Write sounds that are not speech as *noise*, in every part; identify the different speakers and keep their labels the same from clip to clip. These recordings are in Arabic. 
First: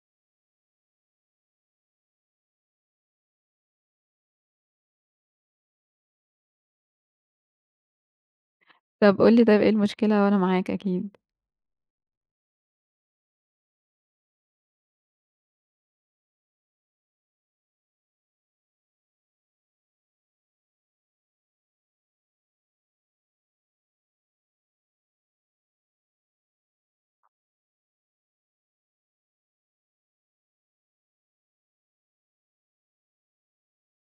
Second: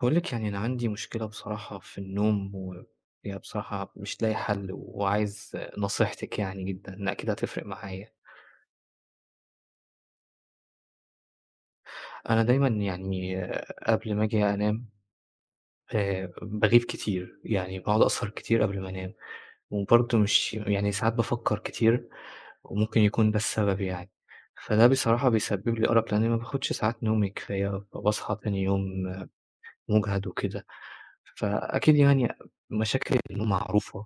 Speaker 1: باقول لِك يعني أنا عندي مشكلة بصراحة في النوم، وهي بصراحة مش لاقي حل، وعايز نصيحتِك يعني جدًا، لأ أكيد هتفرق معايا.
Speaker 2: طب قُل لي طيب إيه المشكلة وأنا معاك أكيد.
Speaker 1: أنا دايمًا يعني آه، قبل ما آجي أنام باغيب كتير، يعني باقعد أسهر كتير قبل ما أنام، وبرضه مش يعني ساعات بافكّر كتير، وممكن يكون ده السبب يعني. فده بصراحة بيسبب لي أرق، لإني ما باخدش ساعات نومي كفاية، فباصحى تاني يوم مُجهد وكده. فأكيد يعني مشاكل النوم معروفة.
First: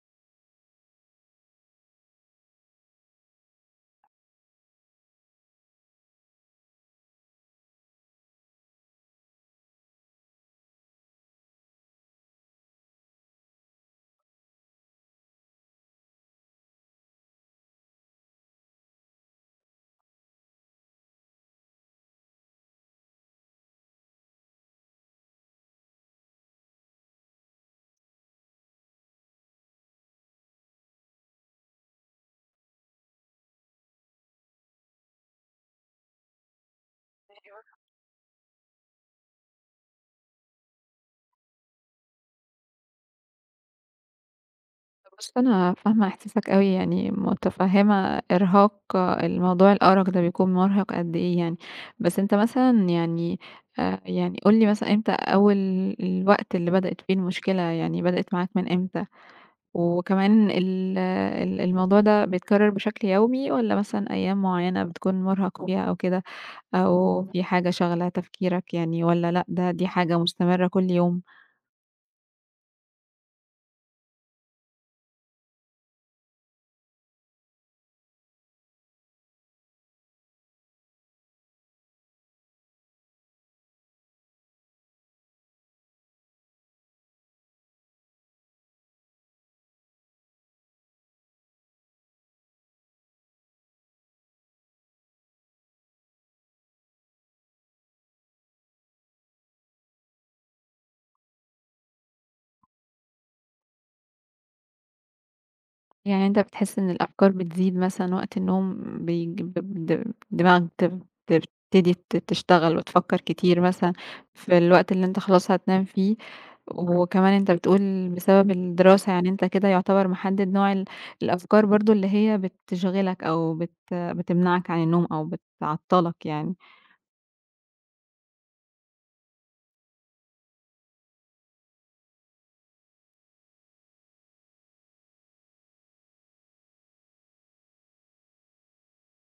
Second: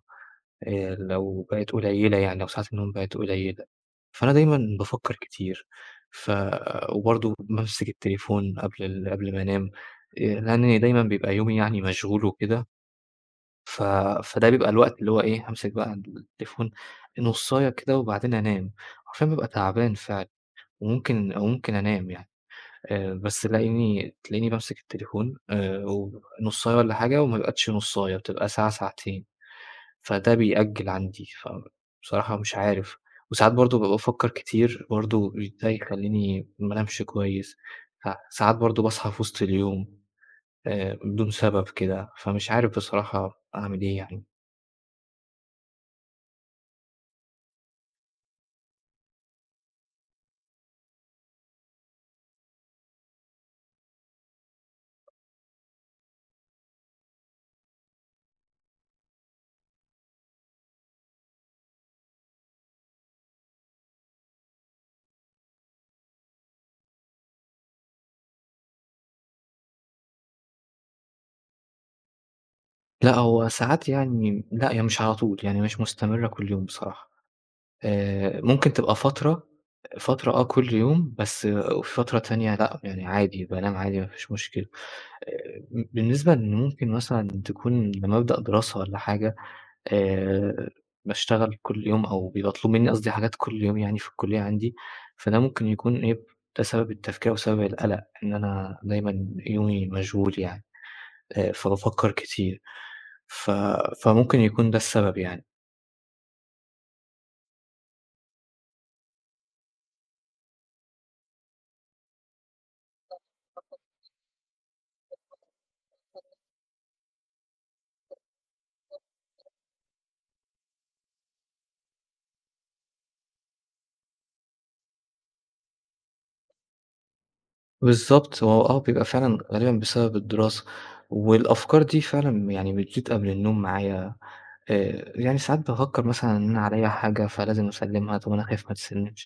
Speaker 1: لو بقت قليّلة يعني، لو ساعات النوم بقت قليّلة، فأنا دايمًا بافكّر كتير، ف وبرضه بامسك التليفون قبل ما أنام، لإن دايمًا بيبقى يومي يعني مشغول وكده، ف فده بيبقى الوقت اللي هو إيه، هامسك بقى التليفون نُصّاية كده وبعدين أنام، حرفيًا بابقى تعبان فعلًا وممكن أنام يعني، بس تلاقيني بامسك التليفون ونُصّاية والّا حاجة وما بقتش نُصّاية، بتبقى ساعة، ساعتين. فده بيأجّل عندي، فبصراحة مش عارف. وساعات برضه بابقى بافكّر كتير برضه ده يخلّيني ما انامش كويس، ساعات برضه باصحى في وسط اليوم بدون سبب كده، فمش عارف بصراحة أعمل إيه يعني.
Speaker 2: بُص، أنا فاهمة إحساسك أوي، يعني متفهمة إرهاق الموضوع، الأرق ده بيكون مُرهق قد إيه يعني. بس أنت مثلًا يعني يعني قُل لي مثلًا، إمتى أول الوقت اللي بدأت فيه المشكلة، يعني بدأت معاك من إمتى؟ وكمان ال ال الموضوع ده بيتكرر بشكل يومي والّا مثلًا أيام معينة بتكون مُرهق فيها أو كده؟ أو في حاجة شاغلة تفكيرك يعني، والّا لأ، دي حاجة مستمرة كل يوم؟
Speaker 1: لأ، هو ساعات يعني لأ، هي مش على طول، يعني مش مستمرة كل يوم بصراحة. ممكن تبقى فترة آه كل يوم، بس آه، وفي فترة تانية لأ، يعني عادي بانام عادي ما فيش مشكلة. آآ بالنسبة إن ممكن مثلًا تكون لمّا أبدأ دراسة والّا حاجة آآ باشتغل كل يوم أو بيبقى مطلوب منّي قصدي حاجات كل يوم يعني في الكلية عندي، فده ممكن يكون إيه، ده سبب التفكير أو سبب القلق إن أنا دايمًا يومي مشغول يعني، فبافكّر كتير، ف فممكن يكون ده السبب يعني.
Speaker 2: يعني أنت بتحس إن الأفكار بتزيد مثلًا وقت النوم، بيج ب د دماغك بتبتدي تشتغل وتفكر كتير مثلًا في الوقت اللي أنت خلاص هتنام فيه، وكمان أنت بتقول بسبب الدراسة، يعني أنت كده يعتبر محدد نوع الأفكار برضه، اللي هي بتشغلك أو بتمنعك عن النوم، أو بتعطّلك يعني.
Speaker 1: بالضبط، هو آه بيبقى فعلًا غالبًا بسبب الدراسة، والأفكار دي فعلًا يعني بتزيد قبل النوم معايا يعني ساعات بافكّر مثلًا إن أنا عليّا حاجة فلازم أسلِّمها، طَب أنا خايف ما تتسلِّمش،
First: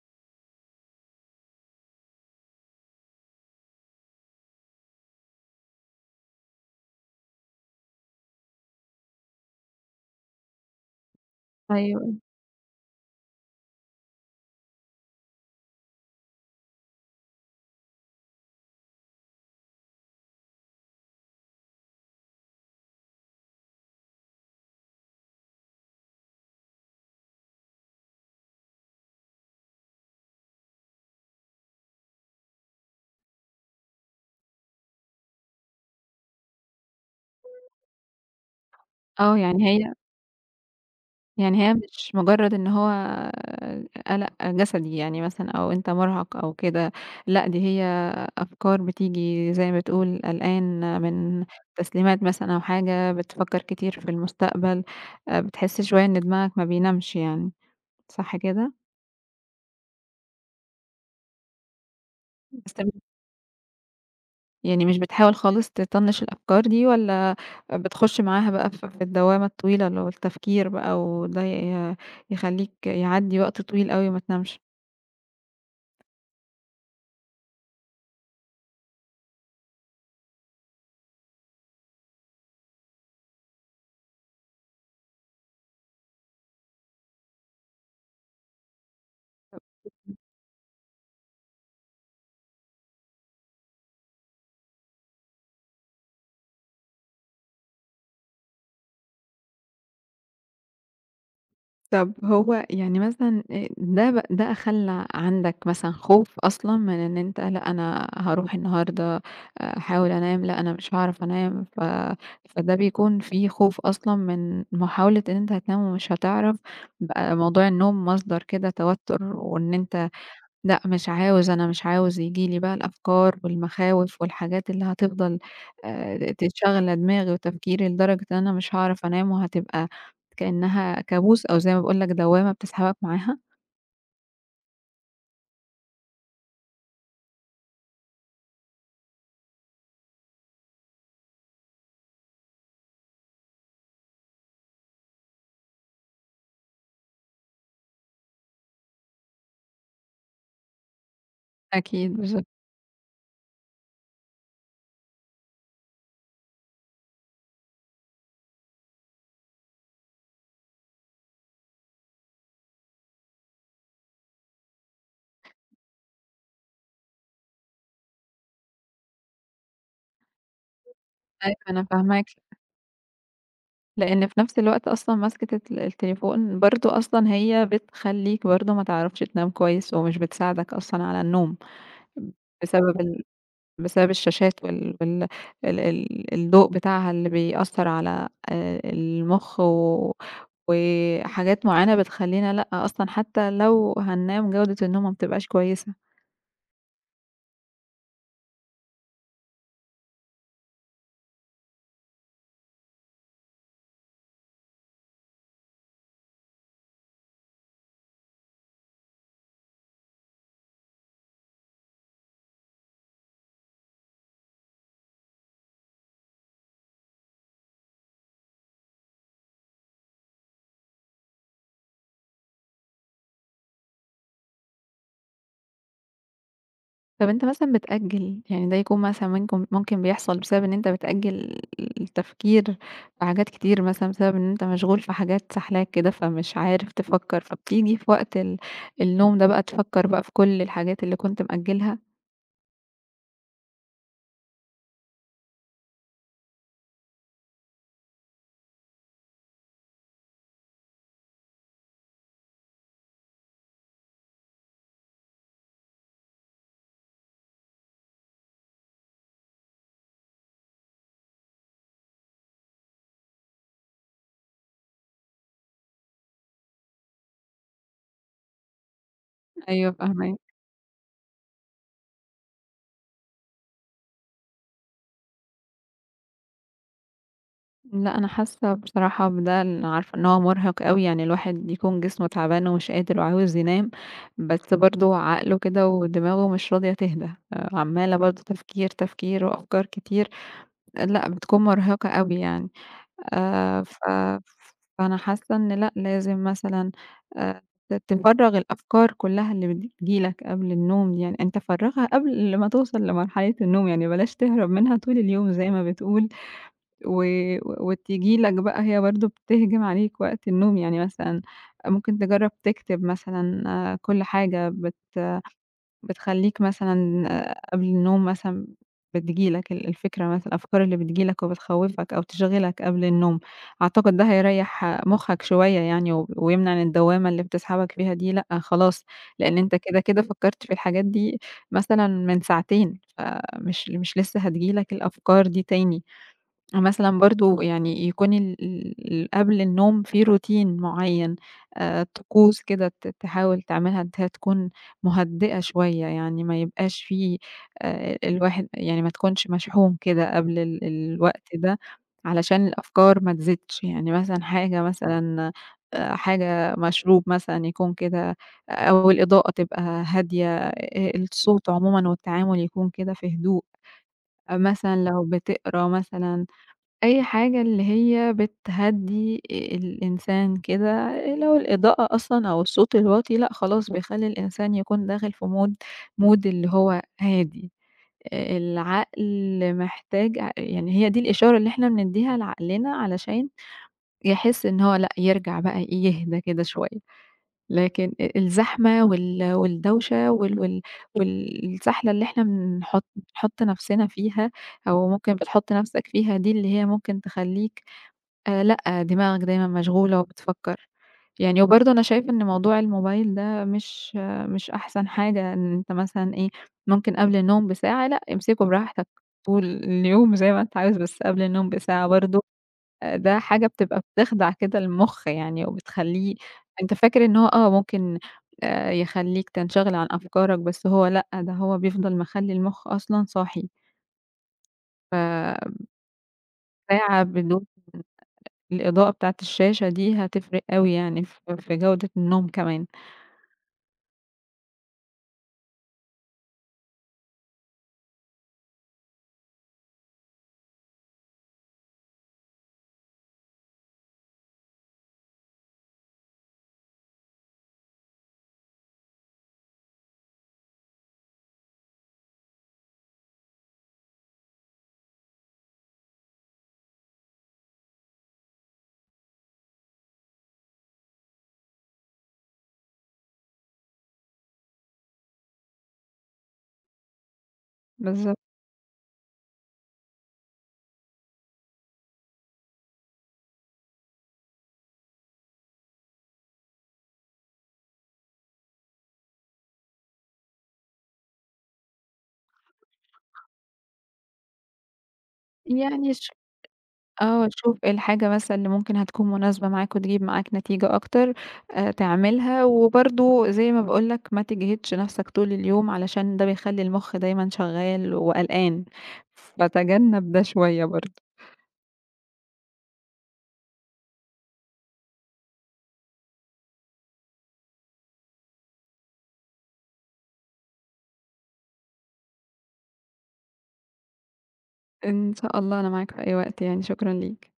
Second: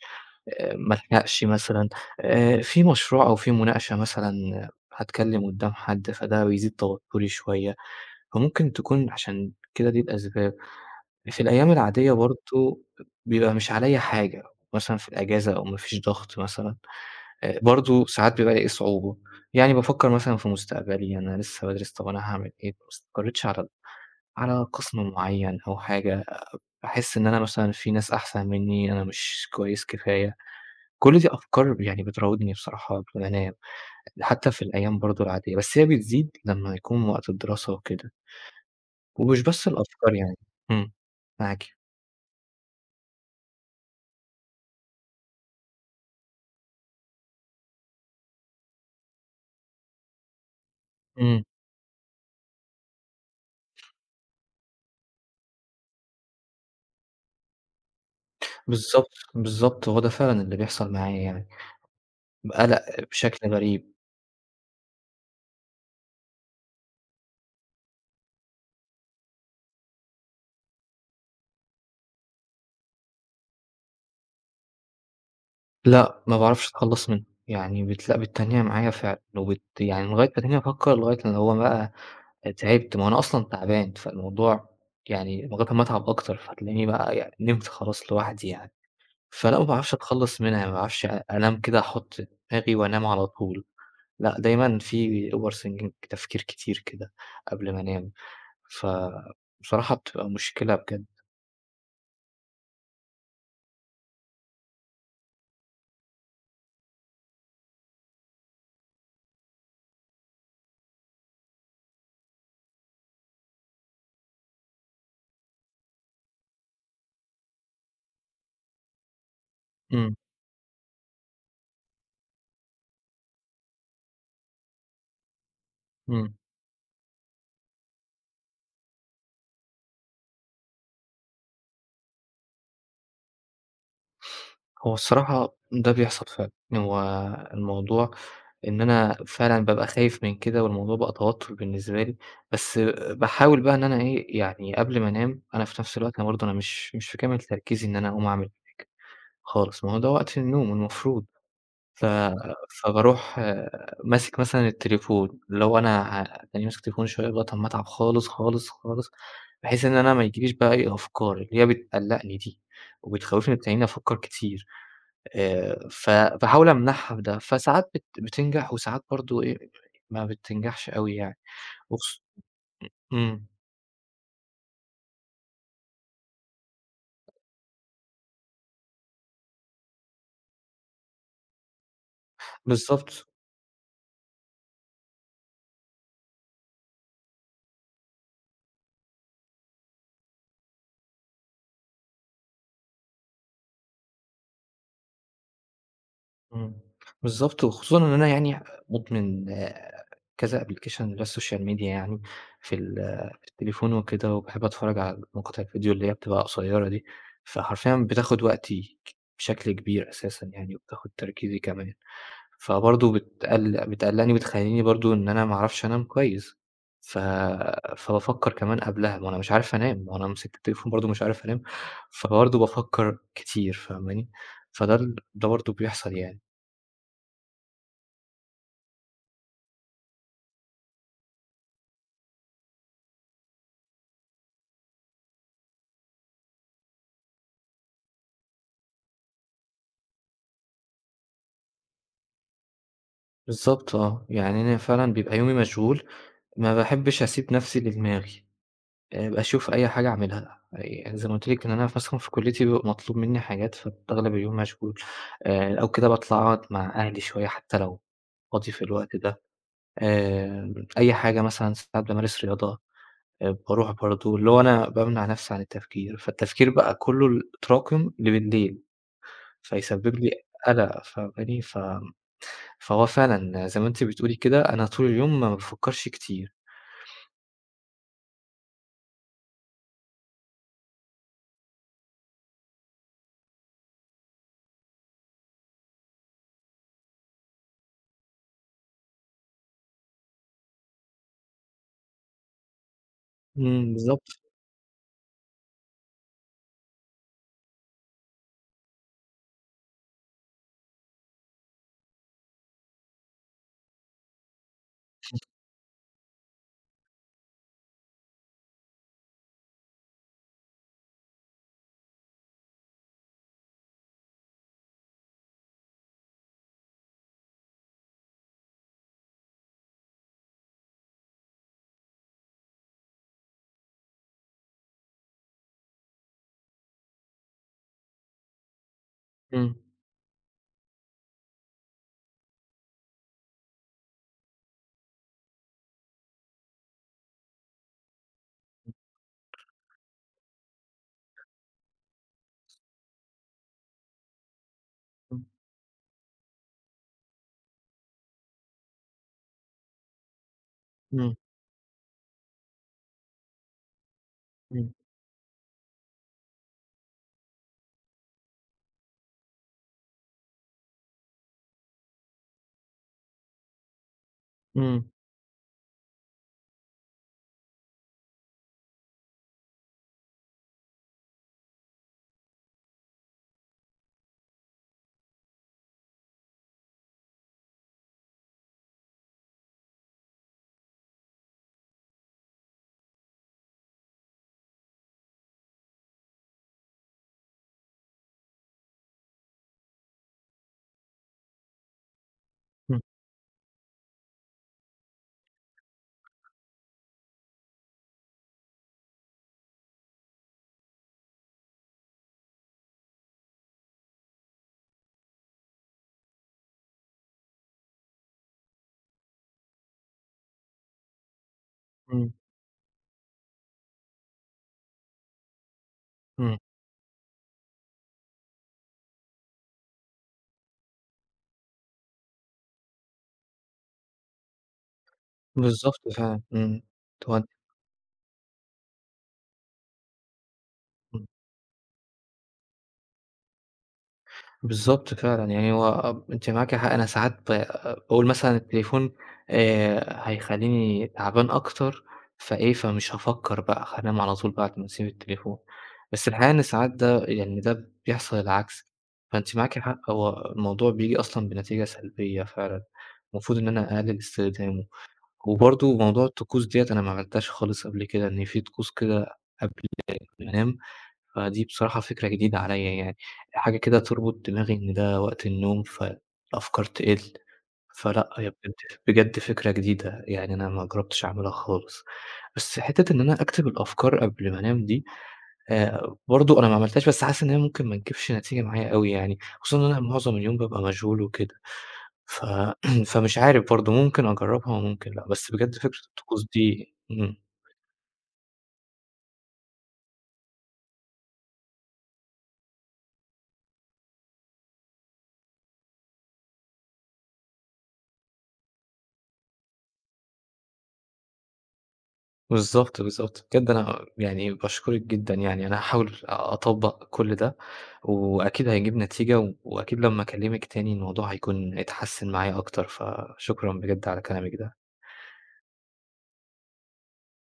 Speaker 1: ما ألحقش مثلًا، في مشروع أو في مناقشة مثلًا هاتكلّم قدّام حد، فده بيزيد توتُّري شوية، فممكن تكون عشان كده دي الأسباب. في الأيام العادية
Speaker 2: أيوه.
Speaker 1: برضه بيبقى مش عليّا حاجة، مثلًا في الأجازة أو ما فيش ضغط مثلًا، برضه ساعات بيبقى لي صعوبة، يعني بافكّر مثلًا في مستقبلي، أنا لسه بادرس، طَب أنا هاعمل إيه؟ ما استقريتش على على قسم معيّن أو حاجة. أحس إن أنا مثلًا في ناس أحسن منّي، أنا مش كويس كفاية، كل دي أفكار يعني بتراودني بصراحة وأنا بانام، حتى في الأيام برضه العادية، بس هي بتزيد لمّا يكون وقت الدراسة وكده،
Speaker 2: آه،
Speaker 1: ومش
Speaker 2: يعني
Speaker 1: بس
Speaker 2: هي
Speaker 1: الأفكار يعني. إمم،
Speaker 2: يعني
Speaker 1: معاكِ.
Speaker 2: هي مش مجرد إن هو قلق جسدي يعني، مثلًا، أو أنت مُرهَق أو كده، لأ، دي هي أفكار بتيجي زي ما بتقول، قلقان
Speaker 1: إمم،
Speaker 2: من تسليمات مثلًا أو حاجة، بتفكّر كتير في المستقبل، بتحس شوية إن دماغك ما بينامش يعني، صح كده؟
Speaker 1: بالضبط، بالضبط، هو ده فعلًا اللي بيحصل معايا يعني،
Speaker 2: بس
Speaker 1: بقلق
Speaker 2: م
Speaker 1: بشكل غريب،
Speaker 2: يعني مش بتحاول خالص تطنّش الأفكار دي، والّا بتخُش معاها بقى في الدوّامة الطويلة اللي هو التفكير بقى، وده يخلّيك يعدّي وقت طويل أوي وما تنامش؟
Speaker 1: لأ، ما باعرفش أتخلّص منه، يعني بتتنّيها معايا فعلًا يعني لغاية ما تلاقيني أفكّر لغاية اللي هو بقى تعبت، ما هو أنا أصلًا تعبان، فالموضوع يعني لغاية أمّا أتعب أكتر، فتلاقيني بقى يعني نمت خلاص لوحدي يعني. فلأ، ما باعرفش أتخلّص منها، ما باعرفش أنام كده أحُط دماغي وأنام على طول، لأ، دايمًا في overthinking تفكير كتير كده قبل ما أنام، فبصراحة بتبقى مشكلة بجد.
Speaker 2: طب هو يعني مثلًا ده خلّى عندك مثلًا خوف أصلًا، من إن أنت لأ، أنا هاروح النهارده أحاول أنام، لأ أنا مش هاعرف أنام، فده بيكون في خوف أصلًا من محاولة إن أنت هتنام ومش هتعرف، بقى موضوع النوم مصدر كده توتر، وإن أنت
Speaker 1: إمم،
Speaker 2: لأ، مش عاوز، أنا مش عاوز ييجي لي بقى الأفكار والمخاوف والحاجات اللي هتفضل
Speaker 1: إمم.
Speaker 2: ت شاغلة دماغي وتفكيري، لدرجة إن أنا مش هاعرف أنام، وهتبقى كإنها كابوس، أو زي ما باقول لك دوّامة بتسحبك معاها.
Speaker 1: هو الصراحة ده بيحصل فعلًا، هو الموضوع إن أنا فعلًا بابقى خايف من كده والموضوع بقى توتر بالنسبة لي، بس باحاول بقى إن أنا إيه، يعني قبل ما أنام أنا في نفس الوقت أنا برضه أنا مش في كامل تركيزي إن أنا أقوم أعمل خالص، ما هو ده وقت النوم المفروض، ف
Speaker 2: أكيد، بالضبط.
Speaker 1: فباروح ماسك مثلًا التليفون، لو أنا هتلاقيني ماسك التليفون شوية لغاية أمّا أتعب خالص. بحيث إن أنا ما يجيليش بقى إيه، أفكار اللي هي بتقلّقني دي وبتخوّفني وبتخلّيني أفكر كتير. ف باحاول أمنعها بده، فساعات بتنجح وساعات برضه إيه، ما بتنجحش أوي يعني،
Speaker 2: أيوه أنا
Speaker 1: وخصو
Speaker 2: فاهماك،
Speaker 1: إمم،
Speaker 2: لإن في نفس الوقت أصلًا ماسكة التليفون برضه، أصلًا هي بتخلّيك برضه ما تعرفش تنام كويس، ومش بتساعدك أصلًا على النوم، بسبب ال
Speaker 1: بالضبط،
Speaker 2: بسبب الشاشات وال وال ال ال الضوء بتاعها، اللي بيأثّر على المُخ، وحاجات معيّنة بتخلّينا لأ، أصلًا حتى لو هننام جودة النوم ما بتبقاش كويسة.
Speaker 1: إمم، بالضبط، وخصوصًا إن أنا يعني مدمن آه، كذا application للسوشيال ميديا يعني في ال آه، في التليفون وكده، وباحب أتفرّج على مقاطع الفيديو اللي هي بتبقى قصيّرة دي، فحرفيًا بتاخد وقتي بشكل كبير أساسًا يعني، وبتاخد تركيزي كمان. فبرضه بتقلّقني وبتخلّيني برضه إن أنا ما أعرفش أنام كويس، ف فبافكّر كمان قبلها، ما أنا مش عارف أنام، ما أنا مسكت التليفون برضه مش عارف أنام، فبرضه بافكّر كتير فاهماني؟ فده ده برضه بيحصل يعني.
Speaker 2: طَب أنت مثلًا بتأجّل، يعني ده يكون مثلًا منكم ممكن بيحصل بسبب إن أنت بتأجّل التفكير في حاجات كتير، مثلًا بسبب إن أنت مشغول في حاجات ساحلاك كده، فمش عارف تفكّر، فبتيجي في وقت النوم ده بقى، تفكّر بقى في كل الحاجات اللي كنت مأجّلها؟
Speaker 1: بالضبط آه، يعني أنا فعلًا بيبقى يومي مشغول، ما باحبش أسيب نَفْسي لدماغي، باشوف أي حاجة أعملها، يعني زي ما قُلت لِك إن أنا مثلًا في كُلّيتي بيبقى مطلوب منّي حاجات فأغلب اليوم مشغول، أو كده باطلع أقعد مع أهلي شوية حتى لو فاضي في الوقت ده. أي حاجة مثلًا ساعات بامارس رياضة، باروح برضه اللي هو أنا بامنع نَفْسي عن التفكير، فالتفكير بقى كُلّه تراكم لبالليل،
Speaker 2: أيوه،
Speaker 1: فيسبب لي
Speaker 2: فاهماك.
Speaker 1: قَلَق فاهماني؟ فهو فعلًا زي ما أنتِ بتقولي كده، أنا طول اليوم ما بافكّرش كتير.
Speaker 2: لأ، أنا حاسة بصراحة بده عارفة إن هو مرهق أوي، يعني الواحد يكون جسمه تعبان ومش قادر وعاوز ينام، بس برضه عقله كده ودماغه مش راضية تهدى، آه، عمالة برضه تفكير، تفكير وأفكار كتير، لأ، بتكون مرهقة أوي يعني.
Speaker 1: إمم،
Speaker 2: ف
Speaker 1: بالضبط.
Speaker 2: فأنا حاسة إن لأ، لازم مثلًا آآ، تفرّغ الأفكار كلها اللي بتيجي لك قبل النوم، يعني أنت فرّغها قبل ما توصل لمرحلة النوم، يعني بلاش تهرب منها طول اليوم زي ما بتقول. و وتيجي لك بقى هي برضه، بتهجم عليك وقت النوم، يعني مثلًا ممكن تجرّب تكتب مثلًا آه، كل حاجة بتخلّيك مثلًا آه، قبل النوم، مثلًا بتيجي لك الفكرة، مثلًا الأفكار اللي بتيجي لك وبتخوّفك أو تشغلك قبل النوم، أعتقد ده هيريّح مخّك شوية يعني، و ويمنع إن الدوّامة اللي بتسحبك فيها دي لأ خلاص، لإن
Speaker 1: إمم،
Speaker 2: أنت كده، كده فكّرت في الحاجات دي مثلًا من ساعتين، فمش مش لسه هتيجي لك الأفكار دي تاني. مثلًا برضه يعني يكون ال ال قبل النوم في روتين معيّن، طقوس كده تحاول تعملها، إن هي تكون مهدئة شوية، يعني ما يبقاش في الواحد يعني ما تكونش مشحون كده قبل ال
Speaker 1: إمم،
Speaker 2: الوقت ده، علشان الأفكار ما تزيدش، يعني مثلًا حاجة
Speaker 1: إمم،
Speaker 2: مثلًا، حاجة مشروب مثلًا يكون كده، أو الإضاءة تبقى هادية، الصوت عمومًا والتعامل يكون كده في هدوء، آه،
Speaker 1: إمم،
Speaker 2: مثلًا
Speaker 1: إمم،
Speaker 2: لو بتقرا مثلًا أي حاجة اللي هي بتهدّي الإنسان كده، لو الإضاءة أصلًا أو الصوت الواطي لأ خلاص، بيخلّي الإنسان يكون داخل في mood اللي هو هادي، العقل محتاج يعني هي دي الإشارة اللي إحنا بندّيها لعقلنا، علشان يحس إن هو لأ، يرجع بقى إيه، يهدى كده شوية، لكن الزحمة والدوشة والسحلة اللي إحنا
Speaker 1: إمم،
Speaker 2: بنحط نَفْسنا فيها، أو ممكن بتحُط نَفْسك فيها دي، اللي هي ممكن تخلّيك لأ، دماغك دايمًا مشغولة وبتفكّر. يعني وبرضه أنا شايفة إن موضوع الموبايل ده مش أحسن حاجة، إن أنت مثلًا إيه، ممكن قبل النوم بساعة لأ، امسكه براحتك طول اليوم زي ما أنت عاوز، بس قبل النوم بساعة
Speaker 1: إمم،
Speaker 2: برضه، ده حاجة بتبقى بتخدع كده المُخ يعني، وبتخلّيه
Speaker 1: إمم،
Speaker 2: أنت فاكر إن هو آه، ممكن يخلّيك تنشغل عن أفكارك، بس هو لأ، ده هو بيفضل مخلّي المُخ أصلًا صاحي، ف
Speaker 1: بالضبط فعلًا، إمم.
Speaker 2: ساعة بدون الإضاءة بتاعة الشاشة دي هتفرق أوي يعني، في جودة النوم كمان.
Speaker 1: بالضبط فعلًا، يعني هو أنتِ معاكِ حق، أنا ساعات باقول مثلًا التليفون هيخلّيني تعبان أكتر، فإيه، فمش هافكّر بقى، هانام على طول بعد ما أسيب التليفون، بس الحقيقة إن ساعات ده يعني ده بيحصل العكس، فأنتِ معاكِ حق، هو الموضوع بييجي أصلًا بنتيجة سلبية فعلًا، المفروض إن أنا أقلِّل استخدامه، وبرضه موضوع الطقوس ديّة أنا ما عملتهاش خالص قبل كده، إن في طقوس كده قبل ما أنام فدي بصراحة فكرة جديدة عليّا يعني، حاجة كده تربط دماغي إن ده وقت النوم فالأفكار تقِل، فلأ
Speaker 2: بالضبط.
Speaker 1: هي بجد بجد فكرة جديدة، يعني أنا ما جرّبتش أعملها خالص. بس حتّة إن أنا أكتب الأفكار قبل ما أنام دي برضه أنا ما عملتهاش بس حاسس إن هي ممكن ما تجيبش نتيجة معايا أوي يعني، خصوصًا إن أنا معظم اليوم بابقى مشغول وكده، ف *clears throat* فمش عارف برضه ممكن أجرّبها وممكن لأ، بس بجد فكرة
Speaker 2: يعني
Speaker 1: الطقوس دي إمم.
Speaker 2: آه، شوف إيه الحاجة مثلًا اللي ممكن هتكون مناسبة معاك وتجيب معاك نتيجة أكتر، تعملها، وبرضه زي ما باقول لك، ما تجهدش نفسك طول اليوم، علشان ده بيخلّي المخ دايمًا شغّال وقلقان، فتجنب ده شوية برضه.
Speaker 1: بالضبط، بالضبط. بجد أنا يعني باشكرِك جدًا يعني، أنا هاحاول أطبّق كل ده، وأكيد هيجيب نتيجة، وأكيد لمّا أكلمِك تاني الموضوع هيكون اتحسن معايا أكتر، فشكرًا بجد على كلامِك ده.
Speaker 2: إن شاء الله، أنا معاك في أي وقت يعني، شكرًا ليك.